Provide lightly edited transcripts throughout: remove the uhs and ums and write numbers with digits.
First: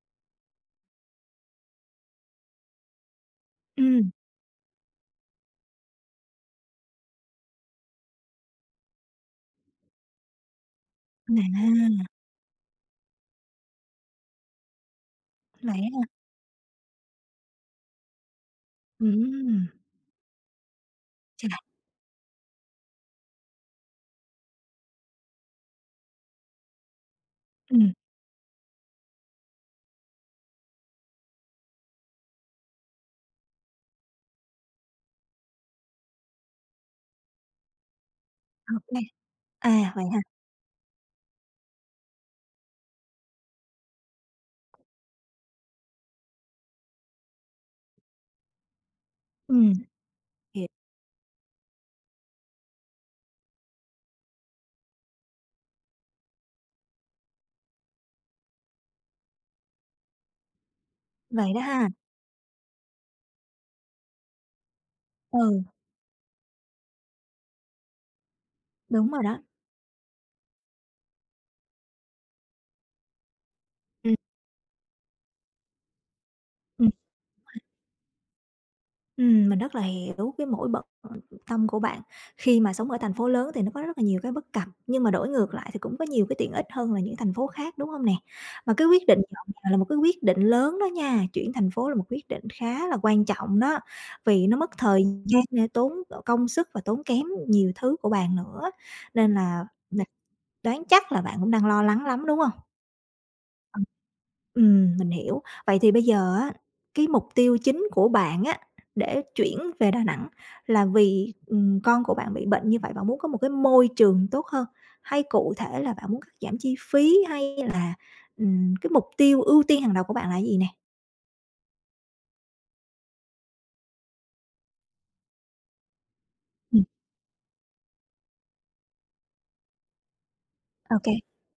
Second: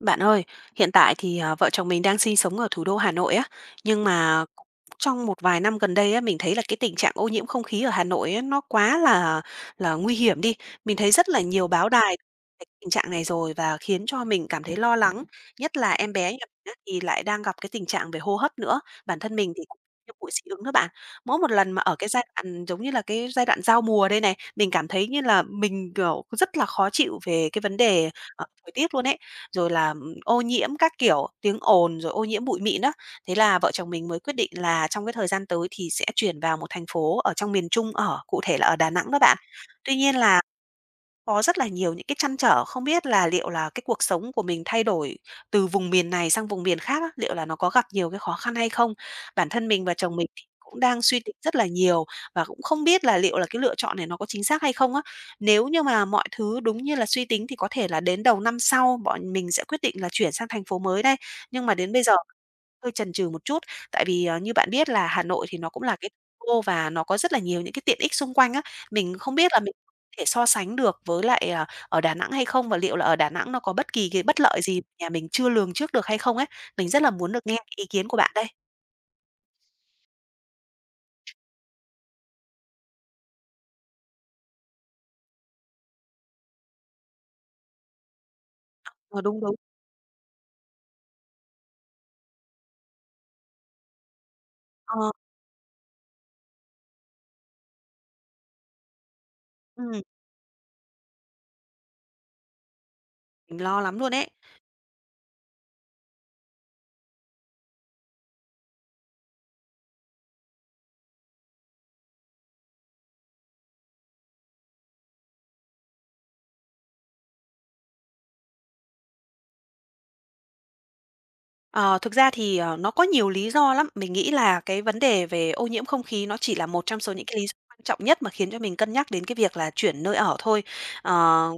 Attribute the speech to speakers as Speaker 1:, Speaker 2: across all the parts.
Speaker 1: Bạn ơi, hiện tại thì, vợ chồng mình đang sinh sống ở thủ đô Hà Nội á, nhưng
Speaker 2: Ừm.
Speaker 1: mà trong một vài năm gần đây á, mình thấy là cái tình trạng ô nhiễm không khí ở Hà Nội á, nó quá là nguy hiểm đi. Mình thấy rất là nhiều báo
Speaker 2: À,
Speaker 1: đài cái tình trạng này rồi và khiến cho mình cảm thấy lo lắng, nhất
Speaker 2: vậy
Speaker 1: là
Speaker 2: á.
Speaker 1: em bé nhà mình á, thì lại đang gặp cái tình trạng về hô hấp nữa. Bản thân mình thì
Speaker 2: Ừm.
Speaker 1: cũng nhiễm bụi dị ứng đó bạn. Mỗi một
Speaker 2: Chà.
Speaker 1: lần mà ở cái giai đoạn, giống như là, cái giai đoạn giao mùa đây này, mình cảm thấy như là mình, kiểu, rất là khó chịu về cái vấn
Speaker 2: Ừm.
Speaker 1: đề, thời tiết luôn ấy rồi là, ô nhiễm các kiểu, tiếng ồn, rồi ô nhiễm bụi mịn đó. Thế là vợ chồng mình mới quyết định là trong cái thời gian tới thì sẽ chuyển vào một thành phố ở trong miền Trung ở, cụ thể là
Speaker 2: Ô
Speaker 1: ở Đà
Speaker 2: kê.
Speaker 1: Nẵng đó bạn.
Speaker 2: À,
Speaker 1: Tuy
Speaker 2: vậy
Speaker 1: nhiên
Speaker 2: hả?
Speaker 1: là có rất là nhiều những cái trăn trở, không biết là liệu là cái cuộc sống của mình thay đổi từ vùng miền này sang vùng miền khác á, liệu là nó có gặp nhiều cái khó khăn hay không? Bản thân
Speaker 2: Ừm,
Speaker 1: mình và chồng mình thì
Speaker 2: hiểu.
Speaker 1: cũng đang suy tính rất là nhiều và cũng không biết là liệu là cái lựa chọn này nó có chính xác hay không á. Nếu như mà mọi thứ đúng như là suy tính thì có thể là đến đầu năm sau bọn mình sẽ quyết định là chuyển sang thành phố mới đây,
Speaker 2: Vậy đó
Speaker 1: nhưng mà
Speaker 2: ha.
Speaker 1: đến bây giờ hơi chần chừ một chút. Tại vì, như bạn biết là Hà Nội thì
Speaker 2: Ừ.
Speaker 1: nó cũng là cái thủ đô và nó có rất là nhiều những cái tiện ích xung quanh á.
Speaker 2: Đúng
Speaker 1: Mình
Speaker 2: rồi
Speaker 1: không
Speaker 2: đó.
Speaker 1: biết là mình có thể so sánh được với lại, à, ở Đà Nẵng hay không và liệu là ở Đà Nẵng nó có bất kỳ
Speaker 2: Ừm.
Speaker 1: cái bất lợi gì nhà mình chưa lường trước được hay không ấy? Mình
Speaker 2: Ừm.
Speaker 1: rất là muốn được nghe cái ý kiến của bạn đây.
Speaker 2: Mình rất là hiểu cái mỗi bận tâm của bạn. Khi mà sống ở thành phố lớn thì nó có rất là nhiều cái bất cập, nhưng mà đổi ngược lại thì cũng có nhiều cái tiện ích hơn là những thành phố khác, đúng hông nè? Mà cái quyết định
Speaker 1: Ờ, đúng,
Speaker 2: dọn
Speaker 1: đúng.
Speaker 2: nhà là một cái quyết định lớn đó nha, chuyển thành phố là một quyết định khá là quan trọng đó, vì nó mất thời
Speaker 1: Ờ,
Speaker 2: gian nè, tốn công sức và tốn kém nhiều thứ của bạn nữa, nên là
Speaker 1: ừm,
Speaker 2: mình đoán chắc là bạn cũng đang lo lắng lắm, đúng không?
Speaker 1: mình lo
Speaker 2: Ừm.
Speaker 1: lắm luôn ấy.
Speaker 2: Mình hiểu. Vậy thì bây giờ á, cái mục tiêu chính của bạn á, để chuyển về Đà Nẵng là vì, con của bạn bị bệnh như vậy, bạn muốn có một cái môi trường tốt hơn, hay cụ thể là bạn muốn cắt giảm chi phí, hay là, cái mục tiêu ưu tiên hàng đầu của bạn là cái gì nè?
Speaker 1: Ờ, thực ra thì, nó có nhiều lý do lắm. Mình nghĩ là cái vấn đề về ô nhiễm không khí nó chỉ là
Speaker 2: Ừm,
Speaker 1: một trong số những cái lý do quan trọng nhất mà khiến cho mình cân nhắc đến cái việc là chuyển nơi ở thôi.
Speaker 2: ô kê.
Speaker 1: Ờ,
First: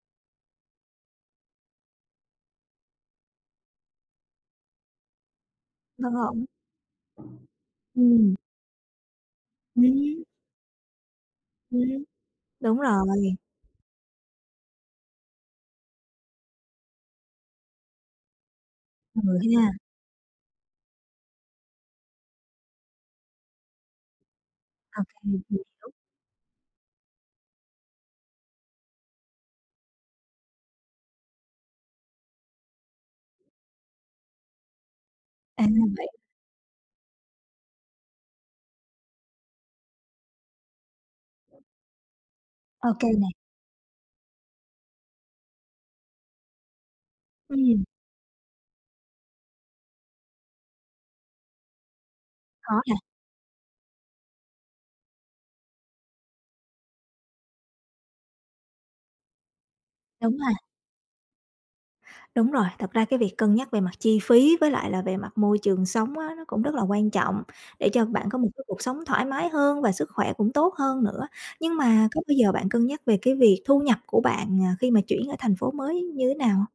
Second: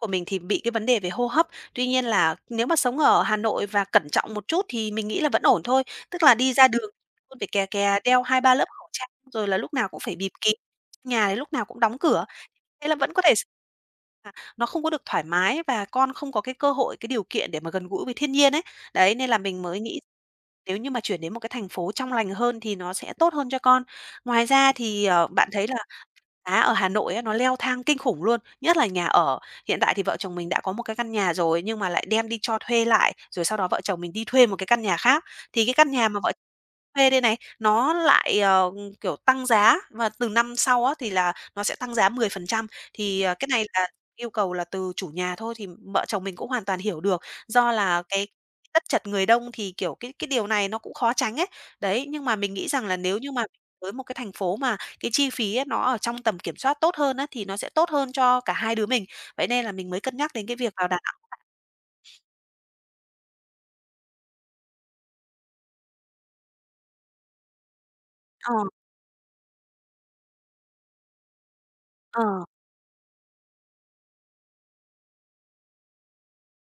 Speaker 1: của mình thì bị cái vấn đề về hô hấp, tuy nhiên là nếu mà sống ở Hà Nội và cẩn trọng một chút thì mình nghĩ là vẫn ổn thôi.
Speaker 2: Vẫn
Speaker 1: Tức là
Speaker 2: ổn.
Speaker 1: đi ra đường luôn phải kè kè, đeo
Speaker 2: Ừm.
Speaker 1: hai ba lớp khẩu trang, rồi là lúc nào cũng phải
Speaker 2: Ừm.
Speaker 1: bịt kín, nhà thì lúc nào cũng đóng
Speaker 2: Ừm,
Speaker 1: cửa,
Speaker 2: đúng
Speaker 1: thế là vẫn có
Speaker 2: rồi.
Speaker 1: thể à, nó không có được thoải mái và con không có cái cơ hội, cái điều kiện để mà gần gũi với thiên nhiên ấy. Đấy,
Speaker 2: Ừ
Speaker 1: nên là mình
Speaker 2: ha.
Speaker 1: mới nghĩ nếu như mà chuyển đến một cái thành phố trong lành hơn thì nó sẽ tốt hơn cho con. Ngoài ra thì,
Speaker 2: OK kê.
Speaker 1: bạn thấy là
Speaker 2: Ừm.
Speaker 1: giá ở Hà Nội á, nó leo thang kinh khủng luôn, nhất là nhà ở. Hiện tại thì vợ chồng mình đã có một cái căn nhà rồi nhưng mà lại đem đi cho thuê lại, rồi sau đó vợ chồng mình đi thuê một cái căn nhà khác. Thì
Speaker 2: À,
Speaker 1: cái căn nhà
Speaker 2: vậy.
Speaker 1: mà vợ thuê đây này, nó lại, kiểu, tăng giá và từ năm sau á thì là nó sẽ tăng giá 10%.
Speaker 2: OK kê
Speaker 1: Thì,
Speaker 2: nè.
Speaker 1: cái này là yêu cầu là từ chủ nhà thôi thì vợ chồng mình cũng hoàn toàn hiểu được, do
Speaker 2: Ừm.
Speaker 1: là cái đất chật người đông thì, kiểu, cái điều này nó cũng khó tránh ấy. Đấy, nhưng mà mình nghĩ
Speaker 2: Khó
Speaker 1: rằng
Speaker 2: nè.
Speaker 1: là nếu như mà tới một cái thành phố mà cái chi phí ấy nó ở trong tầm kiểm soát tốt hơn á, thì nó sẽ tốt hơn cho cả hai đứa mình. Vậy nên là mình mới cân nhắc
Speaker 2: Đúng
Speaker 1: đến
Speaker 2: ha.
Speaker 1: cái việc vào Đà Nẵng.
Speaker 2: Đúng rồi, thật ra cái việc cân nhắc về mặt chi phí với lại là về mặt môi trường sống á, nó cũng rất là quan trọng để cho bạn có một
Speaker 1: Ờ,
Speaker 2: cái cuộc sống thoải mái hơn và sức khỏe cũng tốt hơn nữa. Nhưng mà có
Speaker 1: ờ.
Speaker 2: bao giờ bạn cân nhắc về cái việc thu nhập của bạn, khi mà chuyển ở thành phố mới như thế nào hông?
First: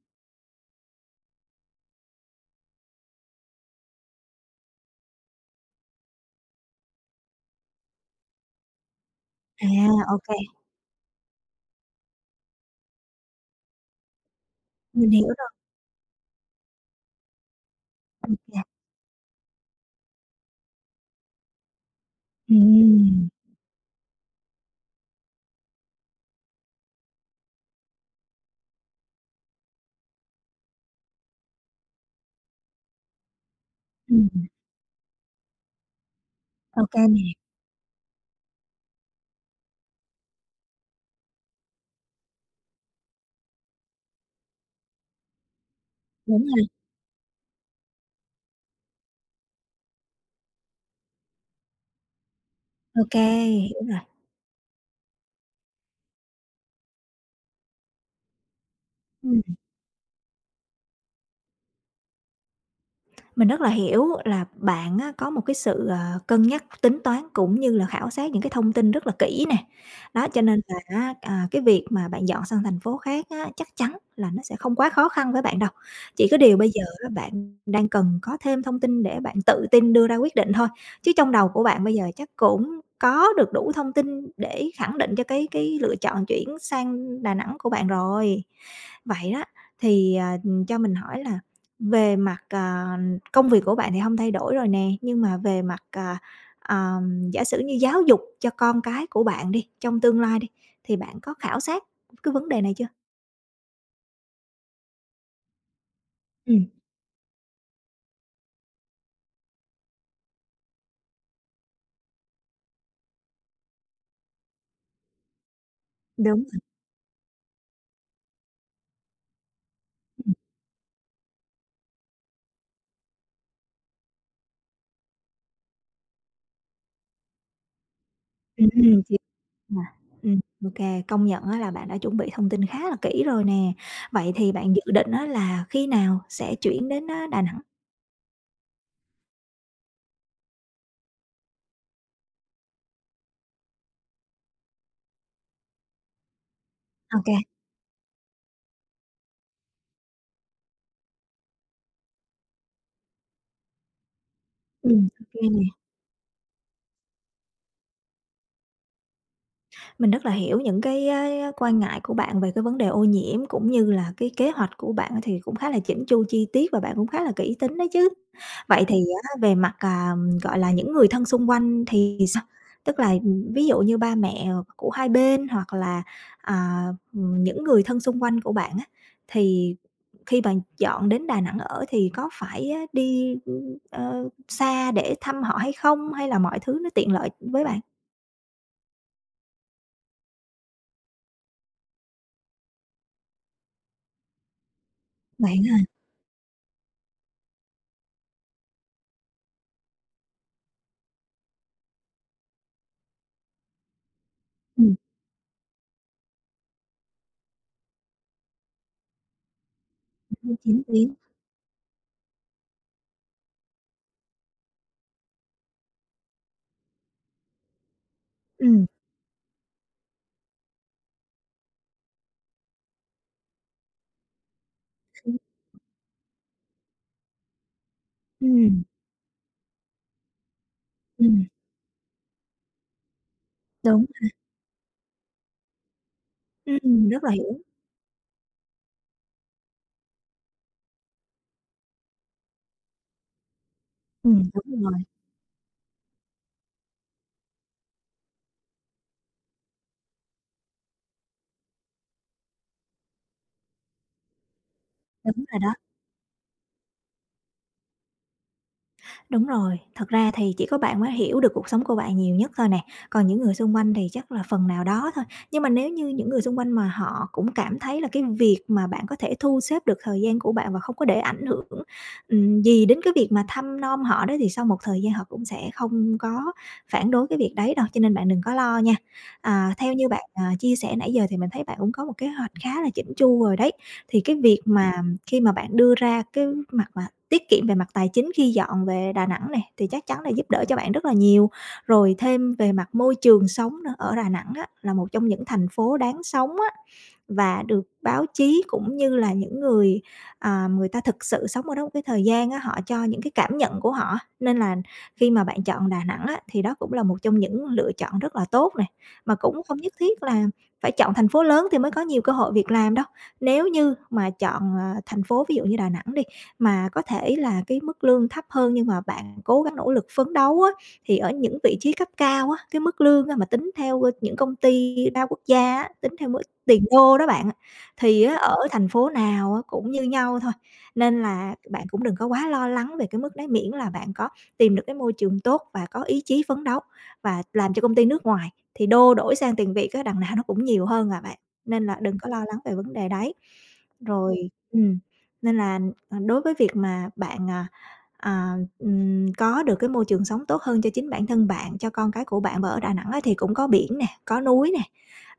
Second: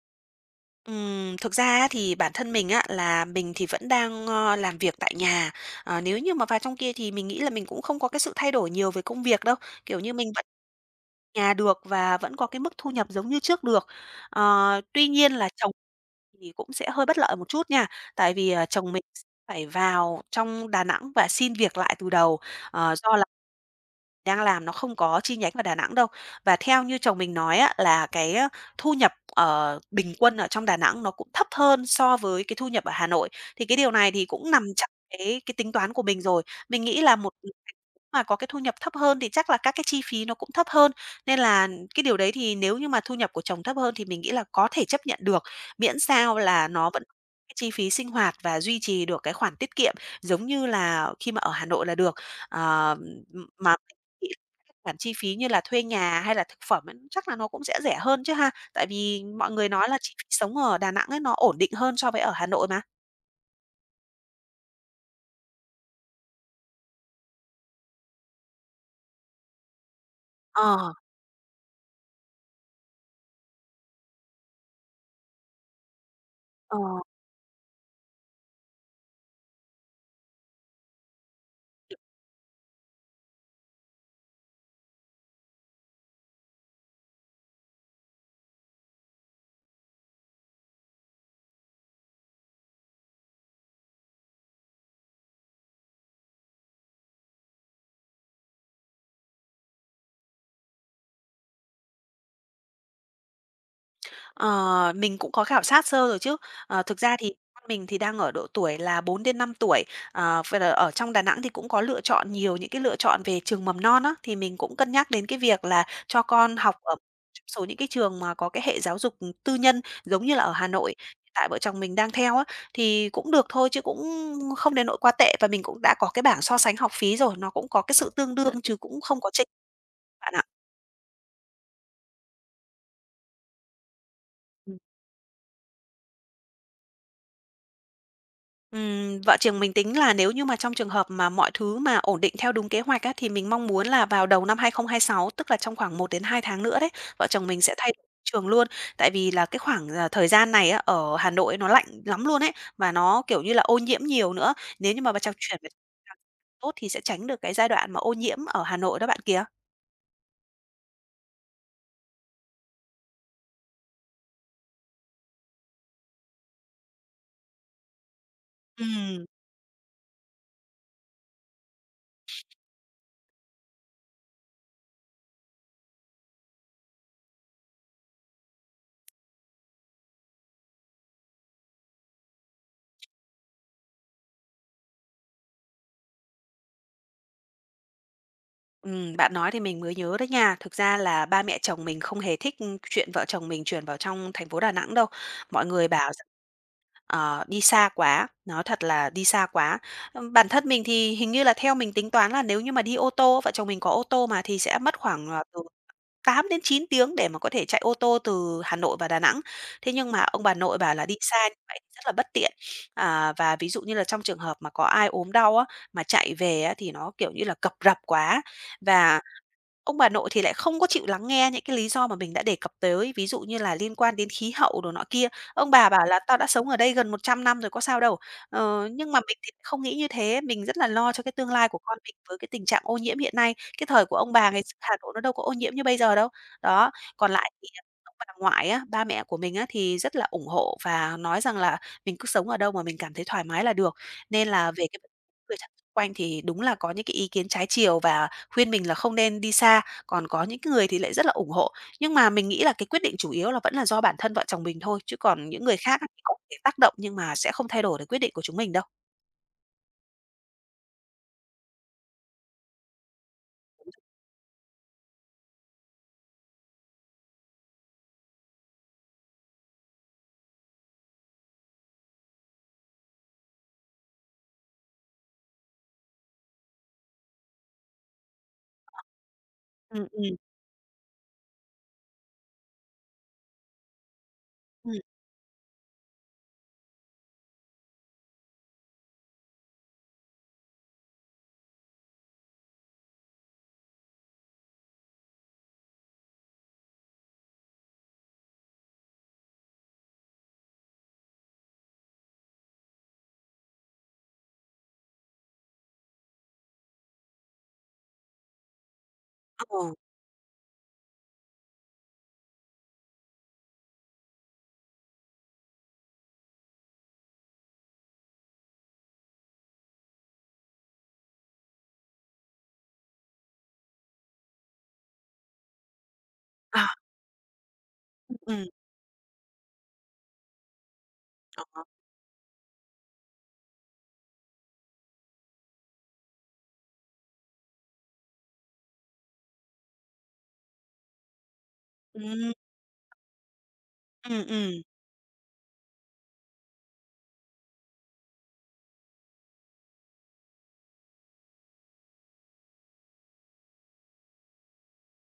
Speaker 1: Thực ra á thì bản thân mình á, là mình thì vẫn đang, làm việc tại nhà. Nếu như mà vào trong kia thì mình nghĩ là mình cũng không có cái sự thay đổi nhiều về công việc đâu,
Speaker 2: À,
Speaker 1: kiểu như,
Speaker 2: ô
Speaker 1: mình vẫn nhà được và vẫn có cái mức thu nhập giống như trước được. Tuy
Speaker 2: mình hiểu
Speaker 1: nhiên là
Speaker 2: rồi,
Speaker 1: chồng thì cũng sẽ hơi bất lợi một chút nha, tại vì, à,
Speaker 2: ok.
Speaker 1: chồng mình phải vào trong Đà Nẵng và xin việc lại từ đầu, do là
Speaker 2: Ừm.
Speaker 1: đang làm nó không có chi nhánh ở Đà Nẵng đâu. Và theo như chồng mình nói á, là cái, thu nhập, bình quân ở trong Đà Nẵng nó cũng thấp hơn so với cái thu nhập ở Hà Nội. Thì cái điều này thì
Speaker 2: Ừm,
Speaker 1: cũng nằm trong cái tính toán của mình rồi. Mình
Speaker 2: ô
Speaker 1: nghĩ là
Speaker 2: nè,
Speaker 1: một mà có cái thu nhập thấp hơn thì chắc là các cái chi phí nó cũng thấp hơn, nên là cái điều đấy thì nếu như mà thu nhập của chồng thấp hơn thì mình nghĩ là có thể chấp nhận được, miễn sao
Speaker 2: đúng
Speaker 1: là
Speaker 2: rồi,
Speaker 1: nó vẫn cái chi phí sinh hoạt và duy trì được cái khoản tiết kiệm giống như là khi mà ở Hà Nội là được. Ờ,
Speaker 2: ok
Speaker 1: mà
Speaker 2: hiểu rồi.
Speaker 1: Nghĩ các khoản chi phí như là thuê nhà hay là thực phẩm ấy, chắc là nó cũng sẽ rẻ hơn chứ ha? Tại vì
Speaker 2: Ừm.
Speaker 1: mọi người nói là chi phí sống ở Đà Nẵng ấy, nó ổn định hơn so với ở Hà Nội mà.
Speaker 2: Mình rất là hiểu là bạn á, có một cái sự, cân nhắc, tính toán cũng như là khảo sát những cái thông tin rất là kỹ nè. Đó, cho nên là
Speaker 1: Ờ,
Speaker 2: á, cái việc mà bạn dọn sang thành phố khác á, chắc chắn là nó sẽ không quá khó khăn với bạn đâu. Chỉ có điều bây
Speaker 1: ờ.
Speaker 2: giờ á, bạn đang cần có thêm thông tin để bạn tự tin đưa ra quyết định thôi, chứ trong đầu của bạn bây giờ chắc cũng có được đủ thông tin để khẳng định cho cái lựa chọn chuyển sang Đà Nẵng của bạn rồi. Vậy đó, thì, cho mình hỏi là về mặt, công việc của bạn thì không thay đổi rồi nè, nhưng mà về mặt, giả sử như giáo dục cho con cái của bạn đi, trong tương lai đi, thì bạn có khảo sát cái vấn đề này chưa?
Speaker 1: Ờ, mình cũng có khảo sát sơ rồi chứ.
Speaker 2: Ừm.
Speaker 1: Thực ra thì con mình thì đang ở độ tuổi là 4 đến 5 tuổi, vậy là ở trong Đà Nẵng thì cũng có lựa chọn nhiều những cái lựa chọn về trường mầm non á, thì mình cũng cân nhắc đến cái việc là cho
Speaker 2: Đúng
Speaker 1: con
Speaker 2: rồi.
Speaker 1: học ở trong số những cái trường mà có cái hệ giáo dục tư nhân giống
Speaker 2: Ừm.
Speaker 1: như là ở Hà Nội, hiện tại vợ chồng mình đang theo á, thì cũng được thôi chứ cũng không đến nỗi quá tệ và mình cũng đã có cái bảng so sánh học phí rồi, nó cũng có cái sự tương đương
Speaker 2: Ừm.
Speaker 1: chứ cũng
Speaker 2: Ừm, chính
Speaker 1: không có chênh
Speaker 2: mà.
Speaker 1: bạn
Speaker 2: Ừm,
Speaker 1: ạ.
Speaker 2: công nhận á là bạn đã chuẩn bị thông tin khá là kỹ rồi nè. Vậy thì bạn dự định á là khi nào sẽ chuyển đến á Đà Nẵng?
Speaker 1: Vợ chồng mình tính là nếu như mà trong trường hợp mà mọi thứ mà ổn định theo đúng kế hoạch á, thì mình mong muốn là vào đầu năm 2026 tức là trong khoảng 1 đến 2 tháng nữa đấy,
Speaker 2: OK
Speaker 1: vợ
Speaker 2: kê.
Speaker 1: chồng mình sẽ thay đổi trường luôn. Tại vì là cái khoảng, à, thời gian này á, ở Hà Nội nó lạnh lắm luôn ấy, và nó, kiểu như là, ô nhiễm nhiều nữa. Nếu như
Speaker 2: Ừm.
Speaker 1: mà bà trang chuyển
Speaker 2: Nè.
Speaker 1: về tốt thì sẽ tránh được cái giai đoạn mà ô nhiễm ở Hà Nội đó bạn kia.
Speaker 2: Mình rất là hiểu những cái á quan ngại của bạn về cái vấn đề ô nhiễm, cũng như là cái kế hoạch của bạn thì cũng khá là chỉnh chu, chi tiết và bạn cũng khá là kỹ tính đấy chứ. Vậy thì
Speaker 1: Ừm,
Speaker 2: á về mặt, gọi là, những người thân xung quanh thì sao? Tức là, ví dụ như ba mẹ của hai bên hoặc là, à, những người thân xung quanh của bạn á, thì khi bạn dọn đến Đà Nẵng ở thì có phải á đi, xa để thăm họ hay không? Hay là mọi thứ nó tiện lợi với bạn?
Speaker 1: bạn nói thì mình mới nhớ đấy nha. Thực ra là ba mẹ chồng mình không hề thích, chuyện vợ chồng mình chuyển vào trong thành phố Đà Nẵng đâu.
Speaker 2: Vậy
Speaker 1: Mọi
Speaker 2: á ha?
Speaker 1: người bảo đi xa quá, nói thật là đi xa quá. Bản thân mình thì hình như là theo mình tính toán là nếu như mà đi ô tô, vợ chồng mình có ô tô mà, thì sẽ
Speaker 2: Ừm,
Speaker 1: mất khoảng, từ 8 đến 9 tiếng để mà có thể chạy ô tô từ Hà Nội và Đà Nẵng. Thế nhưng mà ông bà nội bà là
Speaker 2: tiếng.
Speaker 1: đi xa như vậy thì rất là bất tiện. À, và ví dụ như là trong trường hợp mà có ai ốm đau á, mà chạy về á thì nó, kiểu như là, cập rập quá.
Speaker 2: Ừm.
Speaker 1: Và Ông bà nội thì lại không có chịu lắng nghe những cái lý do mà mình đã đề cập tới, ví dụ như là liên quan đến khí hậu đồ nọ kia. Ông bà bảo là "Tao đã sống ở đây gần 100 năm rồi, có sao đâu."
Speaker 2: Ừm.
Speaker 1: Nhưng mà mình thì không nghĩ như thế, mình rất là lo cho cái
Speaker 2: Ừm,
Speaker 1: tương lai của con mình với cái tình trạng ô nhiễm hiện nay. Cái thời
Speaker 2: đúng.
Speaker 1: của ông bà ngày xưa Hà Nội nó đâu có ô nhiễm như bây giờ đâu. Đó,
Speaker 2: Ừm, rất
Speaker 1: còn
Speaker 2: là
Speaker 1: lại
Speaker 2: hiểu.
Speaker 1: thì, à, ông bà ngoại á, ba mẹ của mình á, thì rất là ủng hộ và nói rằng là mình cứ sống ở đâu mà mình cảm thấy thoải mái là được.
Speaker 2: Ừm.
Speaker 1: Nên là
Speaker 2: Đúng
Speaker 1: về
Speaker 2: rồi.
Speaker 1: cái người thân xung quanh thì đúng là có những cái ý kiến trái chiều và Khuyên mình là không nên đi xa, còn có những cái người thì lại rất là ủng hộ. Nhưng mà mình nghĩ là cái quyết định chủ yếu là vẫn là do bản thân vợ chồng mình thôi, chứ
Speaker 2: Đúng
Speaker 1: còn
Speaker 2: rồi
Speaker 1: những
Speaker 2: đó.
Speaker 1: người khác á thì có thể tác động nhưng mà sẽ không thay đổi được quyết định của chúng mình đâu.
Speaker 2: Đúng rồi, thật ra thì chỉ có bạn mới hiểu được cuộc sống của bạn nhiều nhất thôi nè, còn những người xung quanh thì chắc là phần nào đó thôi. Nhưng mà nếu như những người xung quanh mà họ cũng cảm thấy là cái việc mà bạn có thể thu xếp được thời gian của bạn và không có để ảnh hưởng, gì đến cái việc mà thăm nom họ đó thì sau một thời gian họ cũng sẽ không có phản đối cái việc đấy đâu, cho nên bạn đừng có lo nha. À, theo
Speaker 1: Ừm,
Speaker 2: như bạn,
Speaker 1: ừm,
Speaker 2: chia sẻ nãy giờ thì mình thấy bạn cũng có một kế hoạch khá là chỉnh chu rồi đấy, thì cái việc
Speaker 1: ừm,
Speaker 2: mà khi mà bạn đưa ra cái mặt mà tiết kiệm về mặt tài chính khi dọn về Đà Nẵng này thì chắc chắn là giúp đỡ cho bạn rất là nhiều. Rồi thêm về mặt môi trường sống nữa, ở Đà Nẵng á, là một trong những thành phố đáng sống á, và được báo chí cũng như là những người, người ta thực sự sống ở đó một cái thời gian á, họ cho những cái cảm nhận của họ. Nên là khi mà bạn chọn Đà Nẵng á, thì đó cũng là một trong những lựa chọn rất là tốt này mà cũng không
Speaker 1: ừ,
Speaker 2: nhất thiết là phải chọn thành phố lớn thì mới có nhiều cơ hội việc làm đâu. Nếu như mà chọn, thành phố ví dụ như Đà Nẵng đi, mà có thể là cái mức lương thấp hơn nhưng mà bạn cố gắng nỗ lực phấn đấu á, thì ở những vị trí cấp cao á, cái mức lương á mà tính theo, những công ty đa quốc gia á, tính theo mức tiền
Speaker 1: à,
Speaker 2: đô đó bạn, thì á ở
Speaker 1: ừm,
Speaker 2: thành phố nào á cũng như nhau thôi. Nên là
Speaker 1: đó,
Speaker 2: bạn cũng đừng có quá lo lắng về cái mức đấy, miễn là bạn có tìm được cái môi trường tốt và có ý chí phấn đấu. Và làm cho công ty nước ngoài thì đô đổi sang tiền Việt á, đằng nào nó cũng nhiều hơn à bạn, nên là đừng có lo
Speaker 1: ừm,
Speaker 2: lắng về vấn đề đấy. Rồi
Speaker 1: ừm.
Speaker 2: nên là đối với việc mà bạn, à, có được cái môi trường sống tốt hơn cho chính bản thân bạn, cho con cái của bạn và ở Đà Nẵng á thì cũng có biển nè, có núi nè,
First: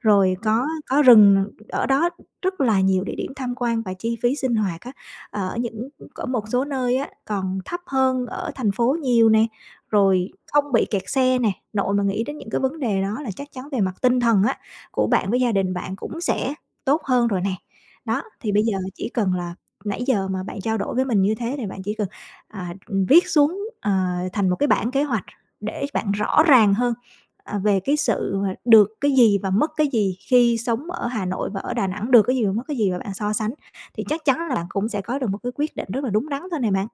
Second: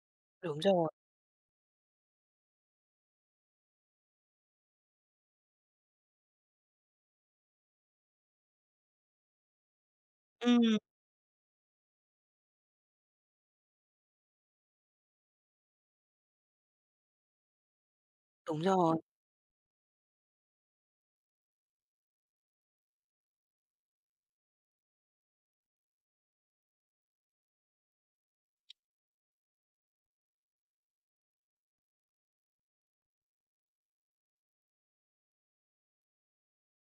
Speaker 2: rồi
Speaker 1: Đúng
Speaker 2: có
Speaker 1: rồi,
Speaker 2: có rừng, ở đó rất là nhiều địa điểm tham quan và chi phí sinh hoạt á, ở những ở một số nơi á còn thấp hơn ở thành phố nhiều nè, rồi không
Speaker 1: ừm,
Speaker 2: bị kẹt xe nè. Nội mà nghĩ đến những cái vấn đề đó là chắc chắn về mặt tinh thần á, của bạn với gia đình bạn cũng sẽ tốt hơn rồi nè. Đó, thì
Speaker 1: đúng
Speaker 2: bây giờ
Speaker 1: rồi.
Speaker 2: chỉ cần là, nãy giờ mà bạn trao đổi với mình như thế thì bạn chỉ cần, à, viết xuống, thành một cái bản kế hoạch để bạn rõ ràng hơn, về cái sự mà được cái gì và mất cái gì khi sống ở Hà Nội và ở Đà Nẵng, được cái gì và mất cái gì và bạn so sánh, thì chắc chắn là bạn cũng sẽ có được một cái quyết định rất là đúng đắn thôi này bạn.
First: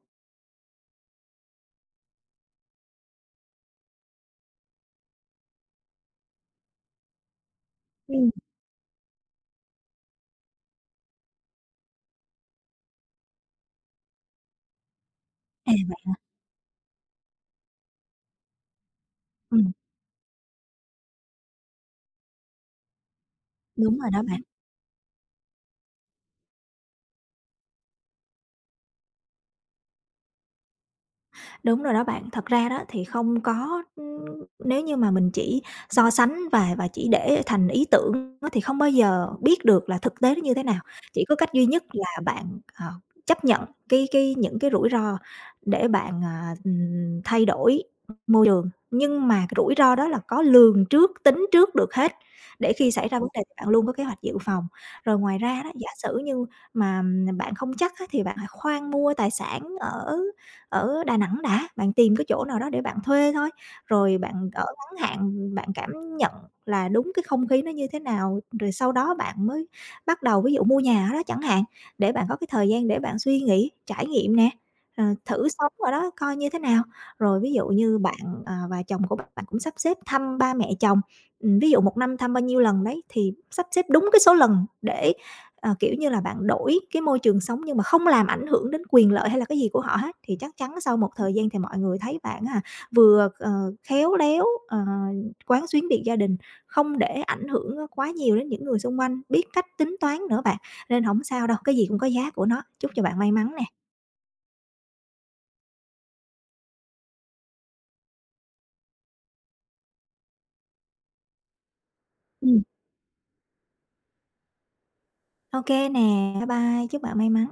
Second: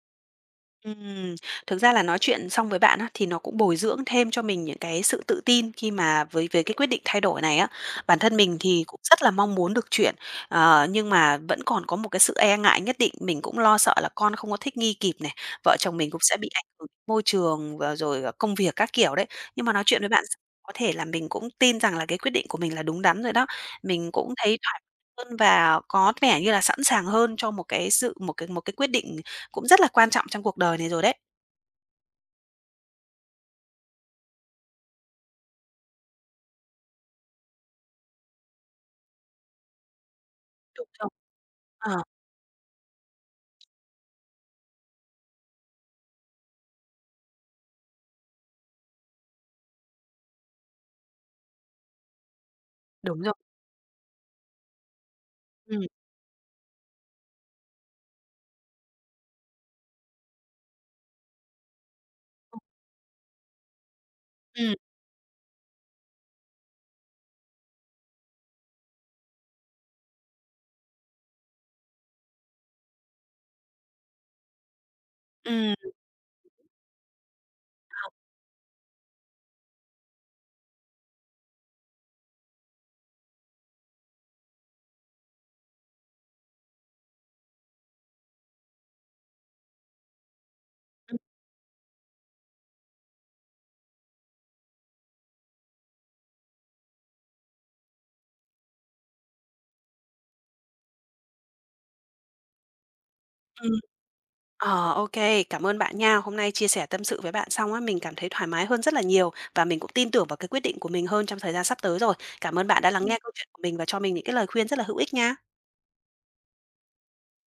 Speaker 1: Ừm, thực ra là nói chuyện xong với bạn á, thì nó cũng bồi dưỡng thêm cho mình những cái sự tự tin khi mà với cái quyết định thay đổi này á. Bản
Speaker 2: Ừm.
Speaker 1: thân mình thì cũng rất là mong muốn được chuyển, nhưng mà vẫn còn có một cái sự e ngại nhất định. Mình cũng lo sợ là con không có thích nghi kịp này, vợ
Speaker 2: À,
Speaker 1: chồng mình cũng sẽ bị ảnh hưởng môi trường và rồi, công việc các kiểu đấy. Nhưng mà
Speaker 2: ừm,
Speaker 1: nói chuyện với bạn có thể là mình cũng tin rằng là cái quyết định của mình là đúng đắn rồi đó.
Speaker 2: đúng
Speaker 1: Mình
Speaker 2: rồi đó
Speaker 1: cũng
Speaker 2: bạn.
Speaker 1: thấy thoải mái hơn và có vẻ như là sẵn sàng hơn cho một cái sự một cái quyết định cũng rất là quan trọng trong cuộc đời này rồi đấy.
Speaker 2: Đúng rồi đó bạn. Thật ra đó thì không có nếu như mà mình chỉ so sánh và chỉ để thành ý tưởng á thì không bao giờ biết được là thực tế nó như thế nào.
Speaker 1: Đúng rồi.
Speaker 2: Chỉ có cách duy nhất
Speaker 1: Ờ,
Speaker 2: là bạn, chấp nhận cái những cái rủi ro để bạn, thay đổi môi trường, nhưng mà cái rủi ro đó là có lường trước, tính trước được hết, để khi xảy ra
Speaker 1: đúng
Speaker 2: vấn
Speaker 1: rồi.
Speaker 2: đề thì bạn luôn có kế hoạch dự phòng. Rồi ngoài ra đó,
Speaker 1: Ừm,
Speaker 2: giả sử như mà, bạn không chắc á thì bạn hãy khoan mua tài sản ở ở Đà Nẵng đã, bạn tìm cái chỗ nào đó để bạn thuê thôi, rồi bạn ở
Speaker 1: ừm,
Speaker 2: ngắn hạn bạn cảm nhận là đúng cái không khí nó như thế nào, rồi sau đó bạn mới bắt đầu ví dụ mua nhà ở đó chẳng hạn, để bạn có cái thời gian để bạn suy nghĩ, trải nghiệm nè, thử sống
Speaker 1: ừm,
Speaker 2: ở đó coi như thế nào. Rồi ví dụ như bạn, và chồng của bạn cũng sắp xếp thăm ba mẹ chồng, ví dụ một năm thăm bao nhiêu lần đấy thì sắp xếp đúng cái số lần để kiểu như là, bạn đổi cái môi trường sống nhưng mà không làm ảnh hưởng đến quyền lợi hay là cái gì của họ hết, thì chắc chắn sau một thời gian thì mọi người thấy bạn vừa, khéo léo, quán xuyến việc gia đình, không để ảnh hưởng quá nhiều đến những người xung quanh, biết cách tính toán nữa bạn, nên không sao đâu, cái gì cũng có giá của nó. Chúc cho bạn may mắn nè.
Speaker 1: ừm. Ô kê, cảm ơn bạn nha. Hôm nay chia sẻ tâm sự với bạn xong á, mình cảm thấy thoải mái hơn rất là nhiều và mình cũng tin tưởng vào cái quyết định của mình hơn trong thời gian sắp tới rồi. Cảm
Speaker 2: Ừm.
Speaker 1: ơn bạn đã lắng nghe câu chuyện của mình và cho mình những cái lời khuyên rất là hữu ích nha.
Speaker 2: Ô nè, bye bye, chúc bạn may mắn.